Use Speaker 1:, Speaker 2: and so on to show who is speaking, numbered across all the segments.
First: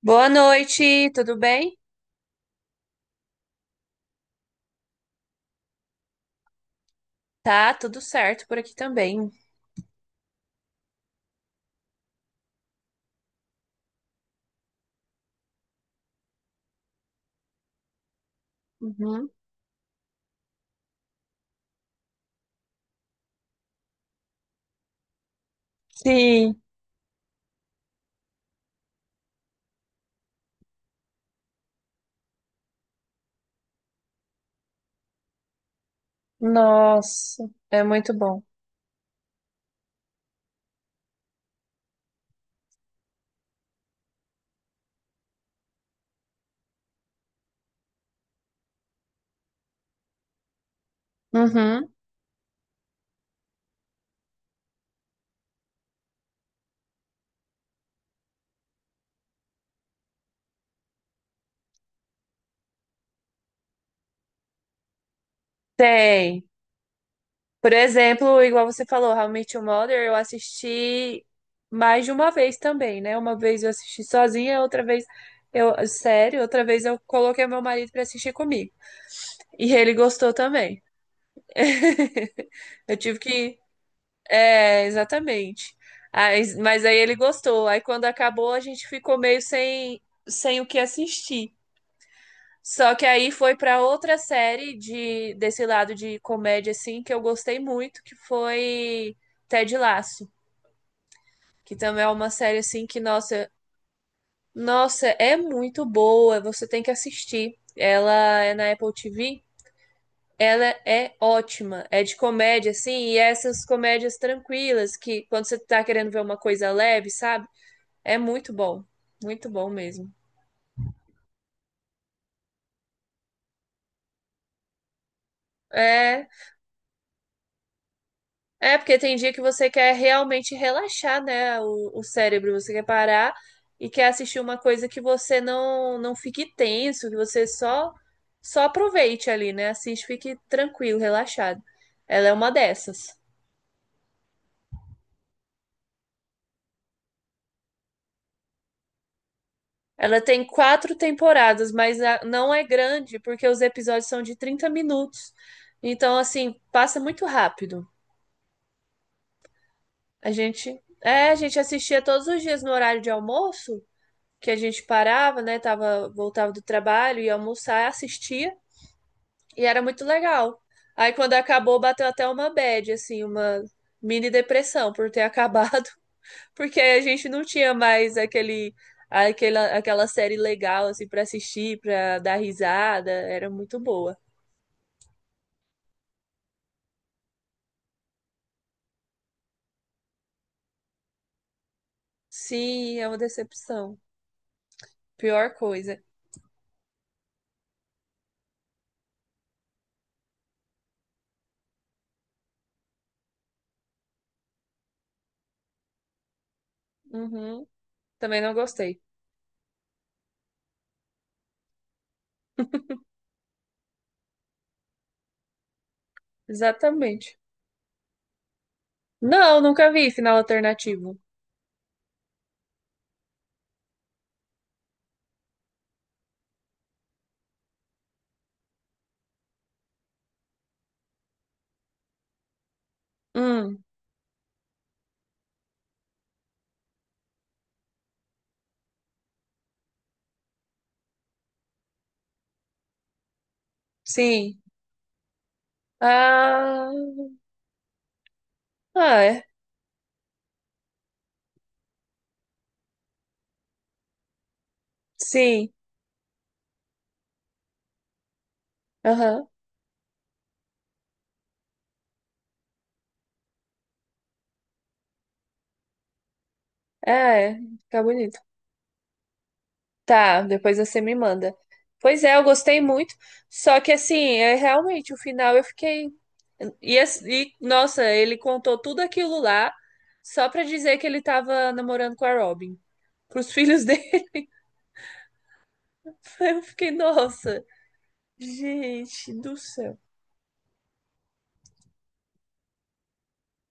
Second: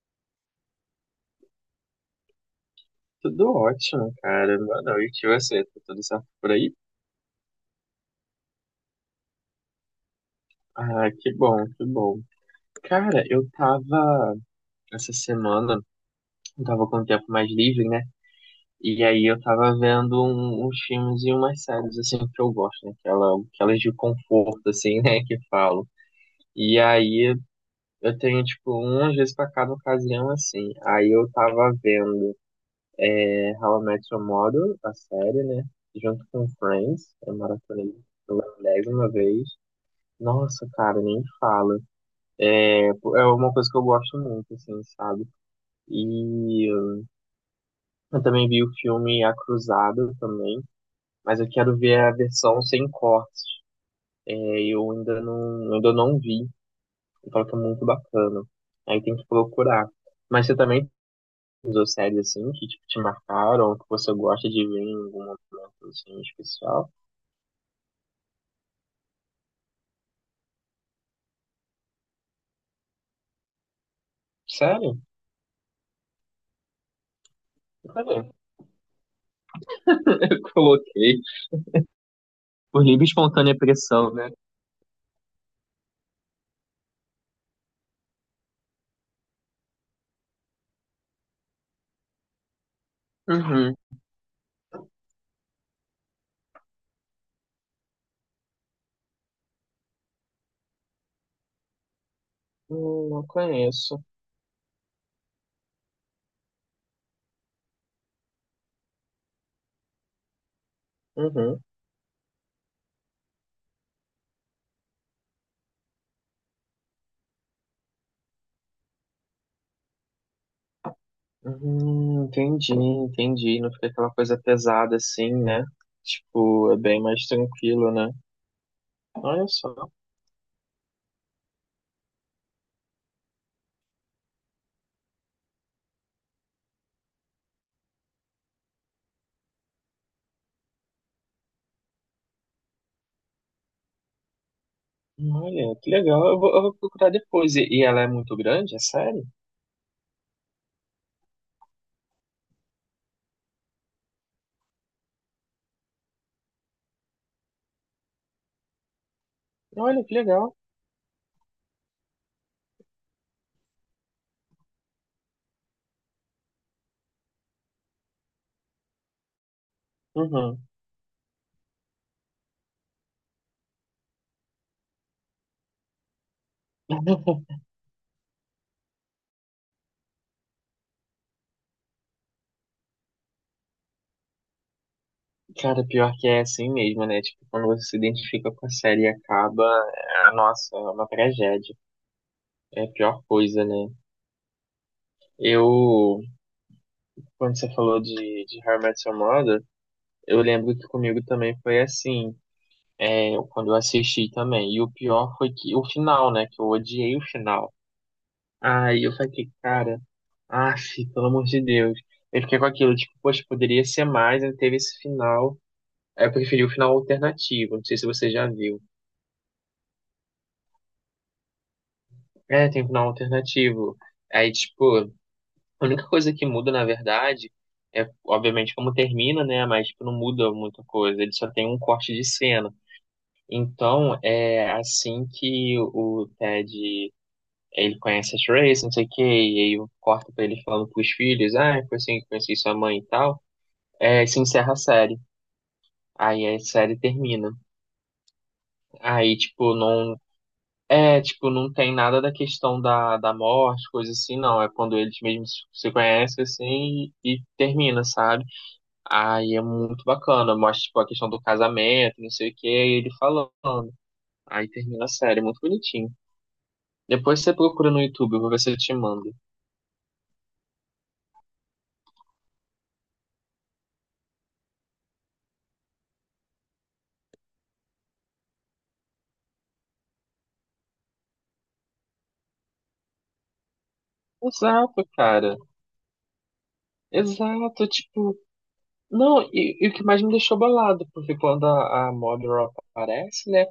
Speaker 1: Boa noite, tudo bem?
Speaker 2: Tudo ótimo, cara. Boa noite. E você? Tá tudo certo por aí?
Speaker 1: Tá, tudo certo por aqui também.
Speaker 2: Ah, que bom, que bom. Cara, eu tava essa semana, eu tava com o tempo mais livre, né? E
Speaker 1: Uhum.
Speaker 2: aí eu tava vendo uns filmes e umas séries, assim, que eu gosto, né? Aquelas de conforto, assim, né? Que falo.
Speaker 1: Sim,
Speaker 2: E aí eu tenho, tipo, umas vezes pra cada ocasião, assim. Aí eu tava vendo, né? How I Met Your Mother, a série, né? Junto com Friends. Eu
Speaker 1: nossa, é
Speaker 2: maratonei
Speaker 1: muito bom.
Speaker 2: pela milésima vez. Nossa, cara, nem fala. É uma coisa que eu gosto muito, assim, sabe? E eu também vi o filme A Cruzada também, mas eu quero
Speaker 1: Uhum.
Speaker 2: ver a versão sem cortes. É, eu ainda não vi. E fala que é muito bacana. Aí tem que procurar. Mas você também usou séries assim que tipo, te marcaram, que você gosta de ver em algum momento assim
Speaker 1: Tem.
Speaker 2: especial?
Speaker 1: Por exemplo, igual você falou, How I Met Your Mother, eu assisti mais de uma vez também, né? Uma vez eu assisti sozinha, outra
Speaker 2: Sério?
Speaker 1: vez eu, sério, outra vez eu coloquei meu marido pra
Speaker 2: Cadê?
Speaker 1: assistir comigo. E ele gostou
Speaker 2: Eu
Speaker 1: também.
Speaker 2: coloquei por
Speaker 1: Eu
Speaker 2: livre e
Speaker 1: tive
Speaker 2: espontânea
Speaker 1: que
Speaker 2: pressão, né?
Speaker 1: é, exatamente. Mas aí ele gostou. Aí quando acabou, a gente ficou meio sem o que assistir. Só que aí foi
Speaker 2: Uhum.
Speaker 1: para outra série de desse lado de comédia assim que eu gostei muito, que foi Ted Lasso, que também é uma série assim que
Speaker 2: Não
Speaker 1: nossa,
Speaker 2: conheço.
Speaker 1: nossa, é muito boa, você tem que assistir. Ela é na Apple TV, ela é
Speaker 2: Uhum.
Speaker 1: ótima. É de comédia assim, e é essas comédias tranquilas que quando você tá querendo ver uma coisa leve, sabe? É muito bom mesmo.
Speaker 2: Uhum, entendi, entendi. Não fica aquela coisa pesada assim, né?
Speaker 1: É,
Speaker 2: Tipo, é bem mais tranquilo, né?
Speaker 1: é porque tem dia que
Speaker 2: Olha
Speaker 1: você
Speaker 2: só.
Speaker 1: quer realmente relaxar, né, o cérebro, você quer parar e quer assistir uma coisa que você não fique tenso, que você só aproveite ali, né? Assiste, fique tranquilo, relaxado. Ela é uma dessas.
Speaker 2: Olha, que legal. Eu vou procurar depois. E ela é muito grande, é sério?
Speaker 1: Ela tem 4 temporadas, mas não é grande, porque os episódios são de 30 minutos. Então, assim, passa muito rápido.
Speaker 2: Olha, que legal.
Speaker 1: A gente assistia todos os dias no horário de almoço que a gente parava, né? Tava, voltava do trabalho, ia almoçar, assistia, e era muito
Speaker 2: Uhum.
Speaker 1: legal. Aí quando acabou, bateu até uma bad, assim, uma mini depressão por ter acabado, porque aí a gente não tinha mais aquela série legal, assim, pra assistir, pra dar risada, era muito boa.
Speaker 2: Cara, pior que é assim mesmo, né? Tipo, quando você se identifica com a série e acaba, é, nossa, é uma tragédia. É a
Speaker 1: Sim, é uma
Speaker 2: pior coisa, né?
Speaker 1: decepção. Pior coisa.
Speaker 2: Eu, quando você falou de How I Met Your Mother, eu lembro que comigo também foi assim. Eu, quando eu assisti também. E o pior foi que o final, né? Que eu odiei o
Speaker 1: Uhum.
Speaker 2: final.
Speaker 1: Também não gostei.
Speaker 2: Aí eu falei, cara, ah, pelo amor de Deus. Eu fiquei com aquilo, tipo, poxa, poderia ser mais, né? Teve esse final. Aí eu preferi o final
Speaker 1: Exatamente.
Speaker 2: alternativo, não sei se você já viu.
Speaker 1: Não, nunca vi final alternativo.
Speaker 2: É, tem um final alternativo. Aí, tipo, a única coisa que muda, na verdade, é, obviamente, como termina, né? Mas, tipo, não muda muita coisa. Ele só tem um corte de cena.
Speaker 1: Hum,
Speaker 2: Então, é assim que o Ted ele conhece a Trace, não sei o que e aí eu corto pra ele falando pros filhos, ah, foi assim que conheci sua mãe e tal. É, e se
Speaker 1: sim.
Speaker 2: encerra a série. Aí a
Speaker 1: Ah.
Speaker 2: série termina.
Speaker 1: Ah,
Speaker 2: Aí,
Speaker 1: é.
Speaker 2: tipo, não. É, tipo, não tem nada da questão da morte, coisa assim, não. É quando eles mesmos
Speaker 1: Sim.
Speaker 2: se conhecem, assim, e termina, sabe?
Speaker 1: Aham.
Speaker 2: Aí é muito bacana. Mostra, tipo, a questão do casamento, não sei o que e ele falando. Aí termina a série, muito bonitinho.
Speaker 1: É,
Speaker 2: Depois você
Speaker 1: é.
Speaker 2: procura no
Speaker 1: Fica
Speaker 2: YouTube,
Speaker 1: bonito.
Speaker 2: eu vou ver se eu te mando.
Speaker 1: Tá, depois você me manda. Pois é, eu gostei muito. Só que assim, é realmente o final eu fiquei. E, nossa, ele contou tudo aquilo lá só pra dizer que ele tava namorando com a Robin. Pros filhos dele.
Speaker 2: Exato, cara.
Speaker 1: Eu fiquei, nossa,
Speaker 2: Exato, tipo,
Speaker 1: gente
Speaker 2: não,
Speaker 1: do
Speaker 2: e o
Speaker 1: céu.
Speaker 2: que mais me deixou bolado, porque quando a Modern aparece, né,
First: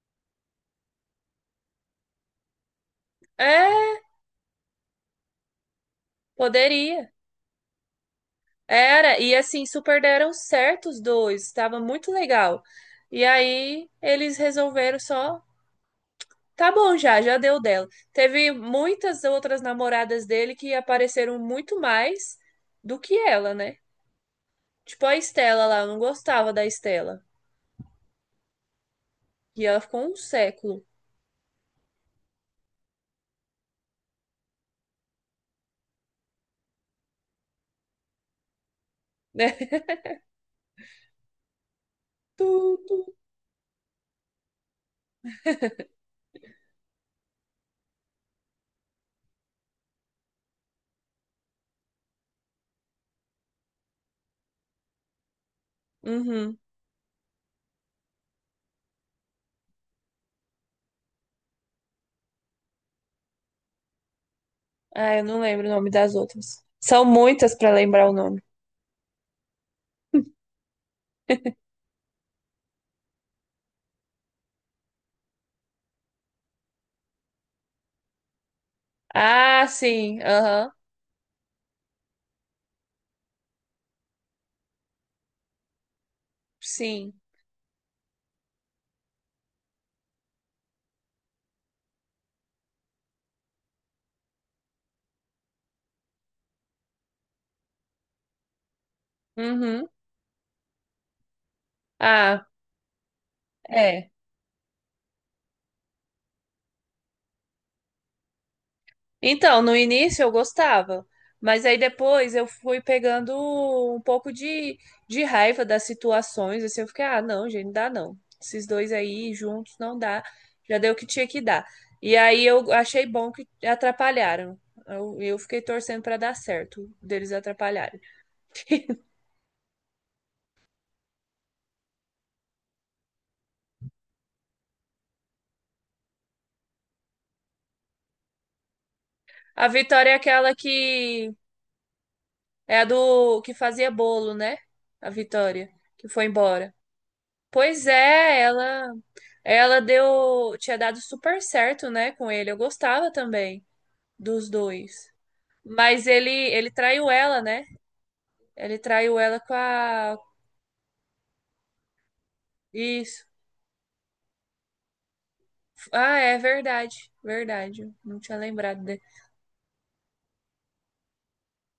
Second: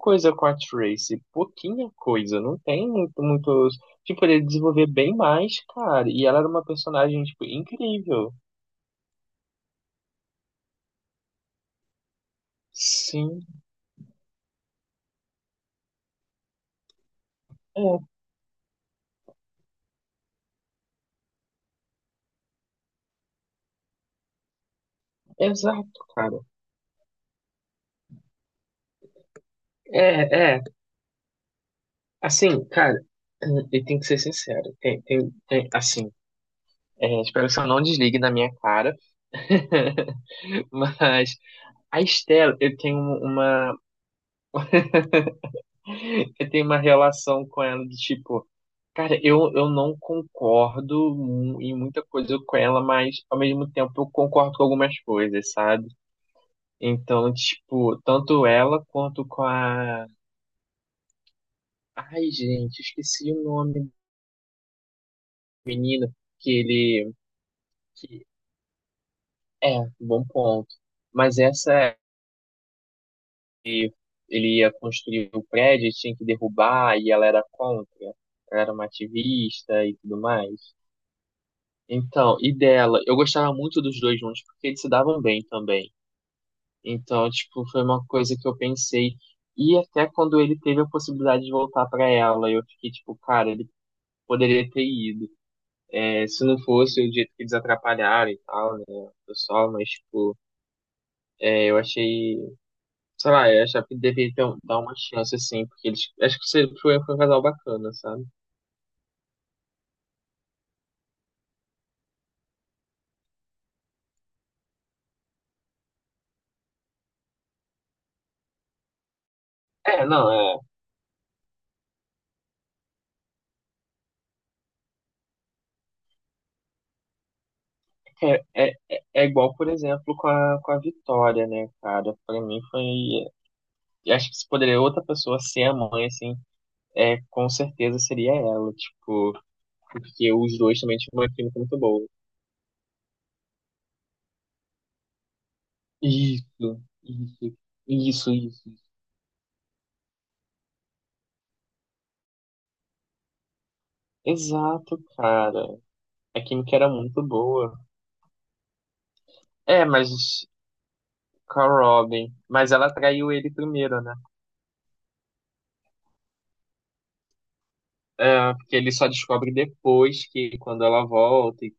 Speaker 2: coisa com a Tracy, pouquinha coisa, não tem muitos,
Speaker 1: É,
Speaker 2: tipo, ele desenvolver bem mais, cara, e ela era uma
Speaker 1: poderia.
Speaker 2: personagem, tipo, incrível.
Speaker 1: Era. E assim, super deram certo os dois. Tava muito legal. E
Speaker 2: Sim,
Speaker 1: aí, eles resolveram só. Tá bom, já, já deu dela.
Speaker 2: é,
Speaker 1: Teve muitas outras namoradas dele que apareceram muito mais do que ela, né? Tipo a Estela lá, eu não
Speaker 2: exato, cara.
Speaker 1: gostava da Estela. E ela ficou um
Speaker 2: É,
Speaker 1: século,
Speaker 2: assim, cara, e tem que ser sincero, tem, assim, é, espero que você não desligue na minha cara,
Speaker 1: né?
Speaker 2: mas a
Speaker 1: Tu,
Speaker 2: Estela,
Speaker 1: tu.
Speaker 2: eu tenho uma relação com ela de tipo, cara, eu não concordo em muita coisa com ela, mas ao mesmo tempo eu concordo com algumas coisas, sabe?
Speaker 1: Uhum.
Speaker 2: Então, tipo, tanto ela quanto com a. Ai, gente, esqueci o nome do
Speaker 1: Ah, eu não lembro o nome
Speaker 2: menino
Speaker 1: das
Speaker 2: que
Speaker 1: outras. São
Speaker 2: ele.
Speaker 1: muitas pra lembrar o
Speaker 2: Que...
Speaker 1: nome.
Speaker 2: É, bom ponto. Mas essa, ele ia construir o prédio, tinha que derrubar, e ela era contra. Ela era uma
Speaker 1: Ah,
Speaker 2: ativista e tudo
Speaker 1: sim. Aham.
Speaker 2: mais. Então, e dela, eu gostava muito dos dois juntos porque eles se davam bem também.
Speaker 1: Sim.
Speaker 2: Então, tipo, foi uma coisa que eu pensei. E até quando ele teve a possibilidade de voltar pra ela, eu fiquei tipo, cara, ele poderia ter ido. É, se não fosse o jeito que eles atrapalharam e tal, né, o pessoal,
Speaker 1: Uhum.
Speaker 2: mas tipo, é, eu achei,
Speaker 1: Ah,
Speaker 2: sei lá, eu achava que
Speaker 1: é.
Speaker 2: deveria ter, um, dar uma chance assim, porque eles, acho que foi, foi um casal bacana, sabe?
Speaker 1: Então, no início eu gostava, mas aí depois eu fui pegando um pouco de raiva das situações, assim, eu fiquei, ah, não, gente, não dá não. Esses dois aí juntos não
Speaker 2: É,
Speaker 1: dá,
Speaker 2: não, é,
Speaker 1: já deu o que tinha que dar. E aí eu achei bom que atrapalharam. Eu fiquei torcendo pra dar certo deles atrapalharem.
Speaker 2: é, é, é igual, por exemplo, com a Vitória, né, cara? Pra mim foi. Eu acho que se poderia outra pessoa ser a mãe, assim, é, com certeza seria ela, tipo,
Speaker 1: A Vitória é
Speaker 2: porque
Speaker 1: aquela
Speaker 2: os dois também tinham uma
Speaker 1: que
Speaker 2: química muito boa.
Speaker 1: é a do que fazia bolo, né? A Vitória, que foi embora.
Speaker 2: Isso,
Speaker 1: Pois é,
Speaker 2: isso.
Speaker 1: ela deu, tinha dado super certo, né, com ele. Eu gostava também dos
Speaker 2: Exato,
Speaker 1: dois.
Speaker 2: cara.
Speaker 1: Mas ele
Speaker 2: A
Speaker 1: ele
Speaker 2: química era
Speaker 1: traiu
Speaker 2: muito
Speaker 1: ela, né?
Speaker 2: boa.
Speaker 1: Ele traiu ela com
Speaker 2: É, mas
Speaker 1: a
Speaker 2: com a Robin. Mas ela
Speaker 1: isso.
Speaker 2: traiu ele primeiro, né?
Speaker 1: Ah, é verdade. Verdade. Não tinha
Speaker 2: É, porque
Speaker 1: lembrado
Speaker 2: ele
Speaker 1: dele.
Speaker 2: só descobre depois que quando ela volta. E-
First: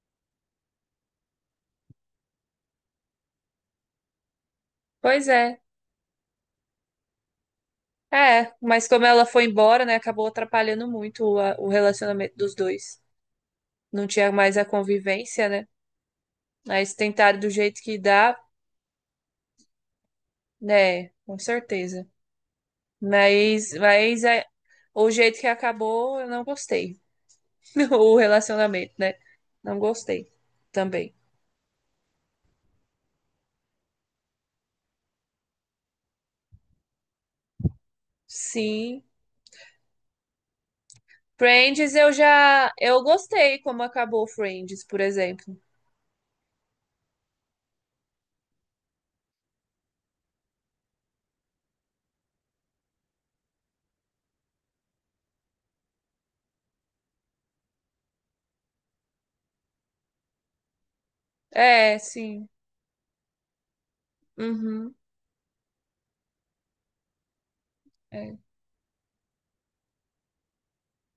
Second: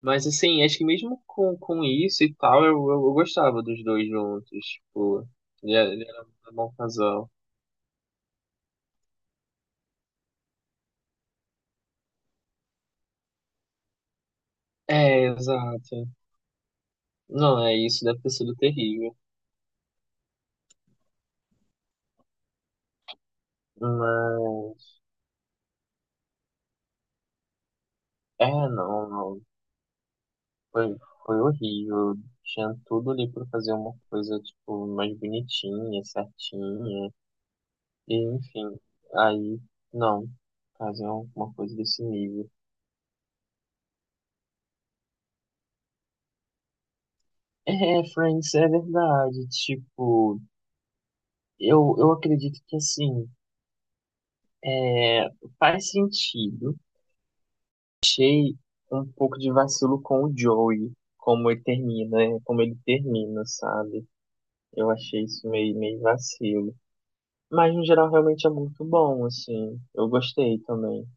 Speaker 2: Mas assim, acho que mesmo com isso e tal, eu gostava dos dois juntos. Tipo,
Speaker 1: Pois é.
Speaker 2: ele era um bom casal.
Speaker 1: É, mas como ela foi embora, né, acabou atrapalhando muito o relacionamento dos dois. Não tinha mais a
Speaker 2: É,
Speaker 1: convivência, né?
Speaker 2: exato.
Speaker 1: Mas tentaram do
Speaker 2: Não, é
Speaker 1: jeito que
Speaker 2: isso, deve ter
Speaker 1: dá,
Speaker 2: sido terrível.
Speaker 1: né? Com certeza. Mas é,
Speaker 2: Mas,
Speaker 1: o jeito que acabou, eu não gostei. O
Speaker 2: é,
Speaker 1: relacionamento,
Speaker 2: não,
Speaker 1: né?
Speaker 2: não.
Speaker 1: Não gostei
Speaker 2: Foi,
Speaker 1: também.
Speaker 2: foi horrível. Tinha tudo ali pra fazer uma coisa, tipo, mais bonitinha, certinha. E, enfim,
Speaker 1: Sim.
Speaker 2: aí, não. Fazer uma coisa
Speaker 1: Friends,
Speaker 2: desse
Speaker 1: eu
Speaker 2: nível.
Speaker 1: já. Eu gostei como acabou Friends, por exemplo.
Speaker 2: É, Friends, é verdade. Tipo, eu acredito que, assim, é faz sentido achei um pouco de vacilo com o Joey, como ele
Speaker 1: É,
Speaker 2: termina, é,
Speaker 1: sim.
Speaker 2: como ele termina, sabe? Eu
Speaker 1: Uhum.
Speaker 2: achei isso meio, meio vacilo. Mas no geral
Speaker 1: É.
Speaker 2: realmente é muito bom, assim. Eu gostei também.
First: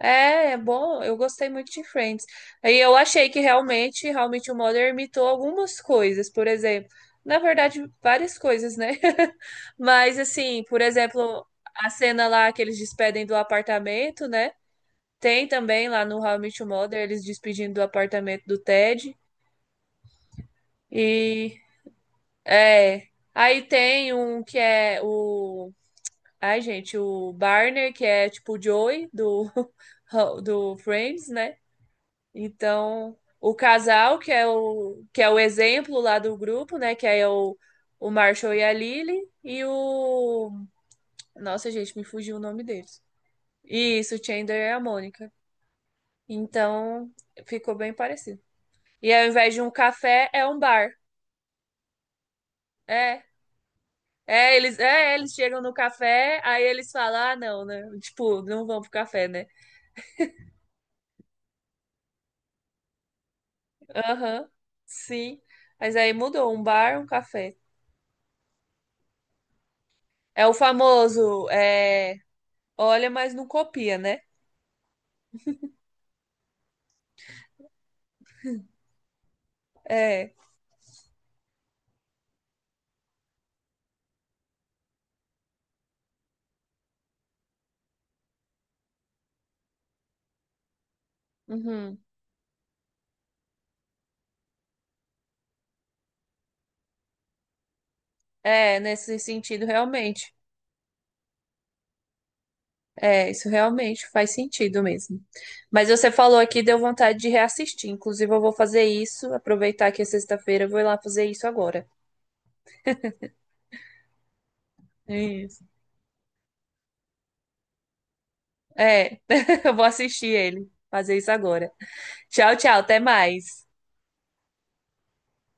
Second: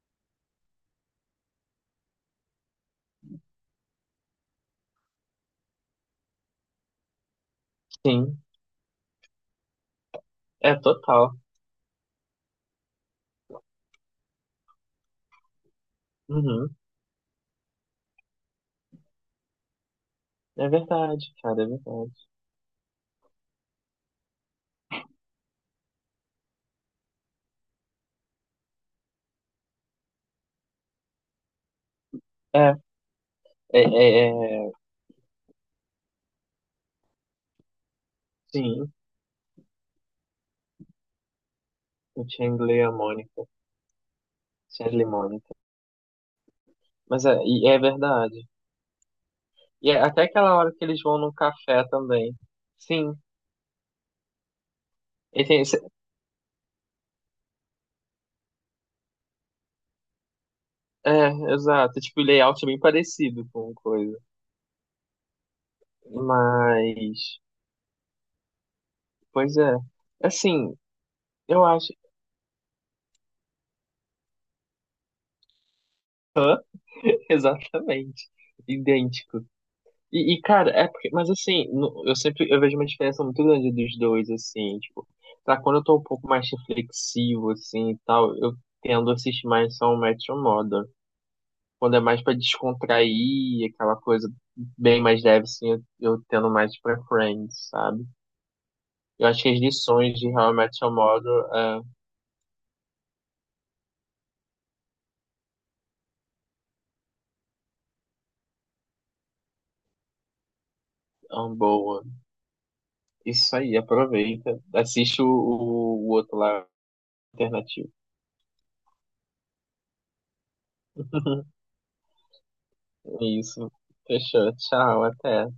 Speaker 1: É, é bom. Eu gostei muito de Friends. Aí eu achei que realmente o Mulder imitou algumas coisas, por exemplo, na verdade, várias
Speaker 2: Sim,
Speaker 1: coisas, né? Mas assim,
Speaker 2: é
Speaker 1: por
Speaker 2: total.
Speaker 1: exemplo, a cena lá que eles despedem do apartamento, né? Tem também lá no How I Met Your
Speaker 2: Uhum.
Speaker 1: Mother eles despedindo do apartamento do Ted
Speaker 2: É verdade,
Speaker 1: e
Speaker 2: cara, é verdade.
Speaker 1: é, aí tem um que é o ai, gente, o Barney, que é tipo o Joey do do Friends, né?
Speaker 2: É,
Speaker 1: Então, o
Speaker 2: é,
Speaker 1: casal, que é
Speaker 2: é, é,
Speaker 1: que é o exemplo lá do grupo, né? Que aí é o Marshall e a
Speaker 2: sim,
Speaker 1: Lily. E o. Nossa, gente, me
Speaker 2: o
Speaker 1: fugiu o nome
Speaker 2: Chandler e a
Speaker 1: deles.
Speaker 2: Mônica.
Speaker 1: Isso, o Chandler e a
Speaker 2: Chandler e
Speaker 1: Mônica.
Speaker 2: Mônica.
Speaker 1: Então,
Speaker 2: Mas é, e
Speaker 1: ficou
Speaker 2: é
Speaker 1: bem
Speaker 2: verdade.
Speaker 1: parecido. E ao invés de um
Speaker 2: E é até
Speaker 1: café, é
Speaker 2: aquela
Speaker 1: um
Speaker 2: hora que
Speaker 1: bar.
Speaker 2: eles vão no café também. Sim.
Speaker 1: É. É, eles
Speaker 2: E
Speaker 1: chegam
Speaker 2: tem-
Speaker 1: no café, aí eles falam, ah, não, né? Tipo, não vão pro café, né?
Speaker 2: É, exato. Tipo, o layout é bem parecido com coisa.
Speaker 1: Aham, sim. Mas aí mudou, um bar, um
Speaker 2: Mas,
Speaker 1: café.
Speaker 2: pois é.
Speaker 1: É o
Speaker 2: Assim,
Speaker 1: famoso,
Speaker 2: eu acho
Speaker 1: é, olha, mas não copia, né?
Speaker 2: exatamente idêntico.
Speaker 1: É,
Speaker 2: E, cara, é porque, mas assim, no- eu sempre eu vejo uma diferença muito grande dos dois, assim, tipo, pra quando eu tô um pouco mais reflexivo, assim, e tal, eu tendo a assistir mais só o Metro Modern. Quando
Speaker 1: uhum.
Speaker 2: é mais pra descontrair, aquela coisa bem mais leve, assim, eu tendo mais pra Friends, sabe?
Speaker 1: É, nesse
Speaker 2: Eu acho que as
Speaker 1: sentido,
Speaker 2: lições de
Speaker 1: realmente.
Speaker 2: How I Met Your Mother é,
Speaker 1: É, isso realmente faz sentido mesmo. Mas você falou aqui, deu vontade de reassistir. Inclusive, eu vou fazer isso, aproveitar que é sexta-feira, eu vou ir lá fazer
Speaker 2: é
Speaker 1: isso
Speaker 2: uma
Speaker 1: agora.
Speaker 2: boa. Isso aí, aproveita. Assiste
Speaker 1: Isso.
Speaker 2: o outro lá, alternativo.
Speaker 1: É, eu vou assistir ele, fazer isso agora. Tchau, tchau, até
Speaker 2: É
Speaker 1: mais.
Speaker 2: isso. Fechou. Tchau, até.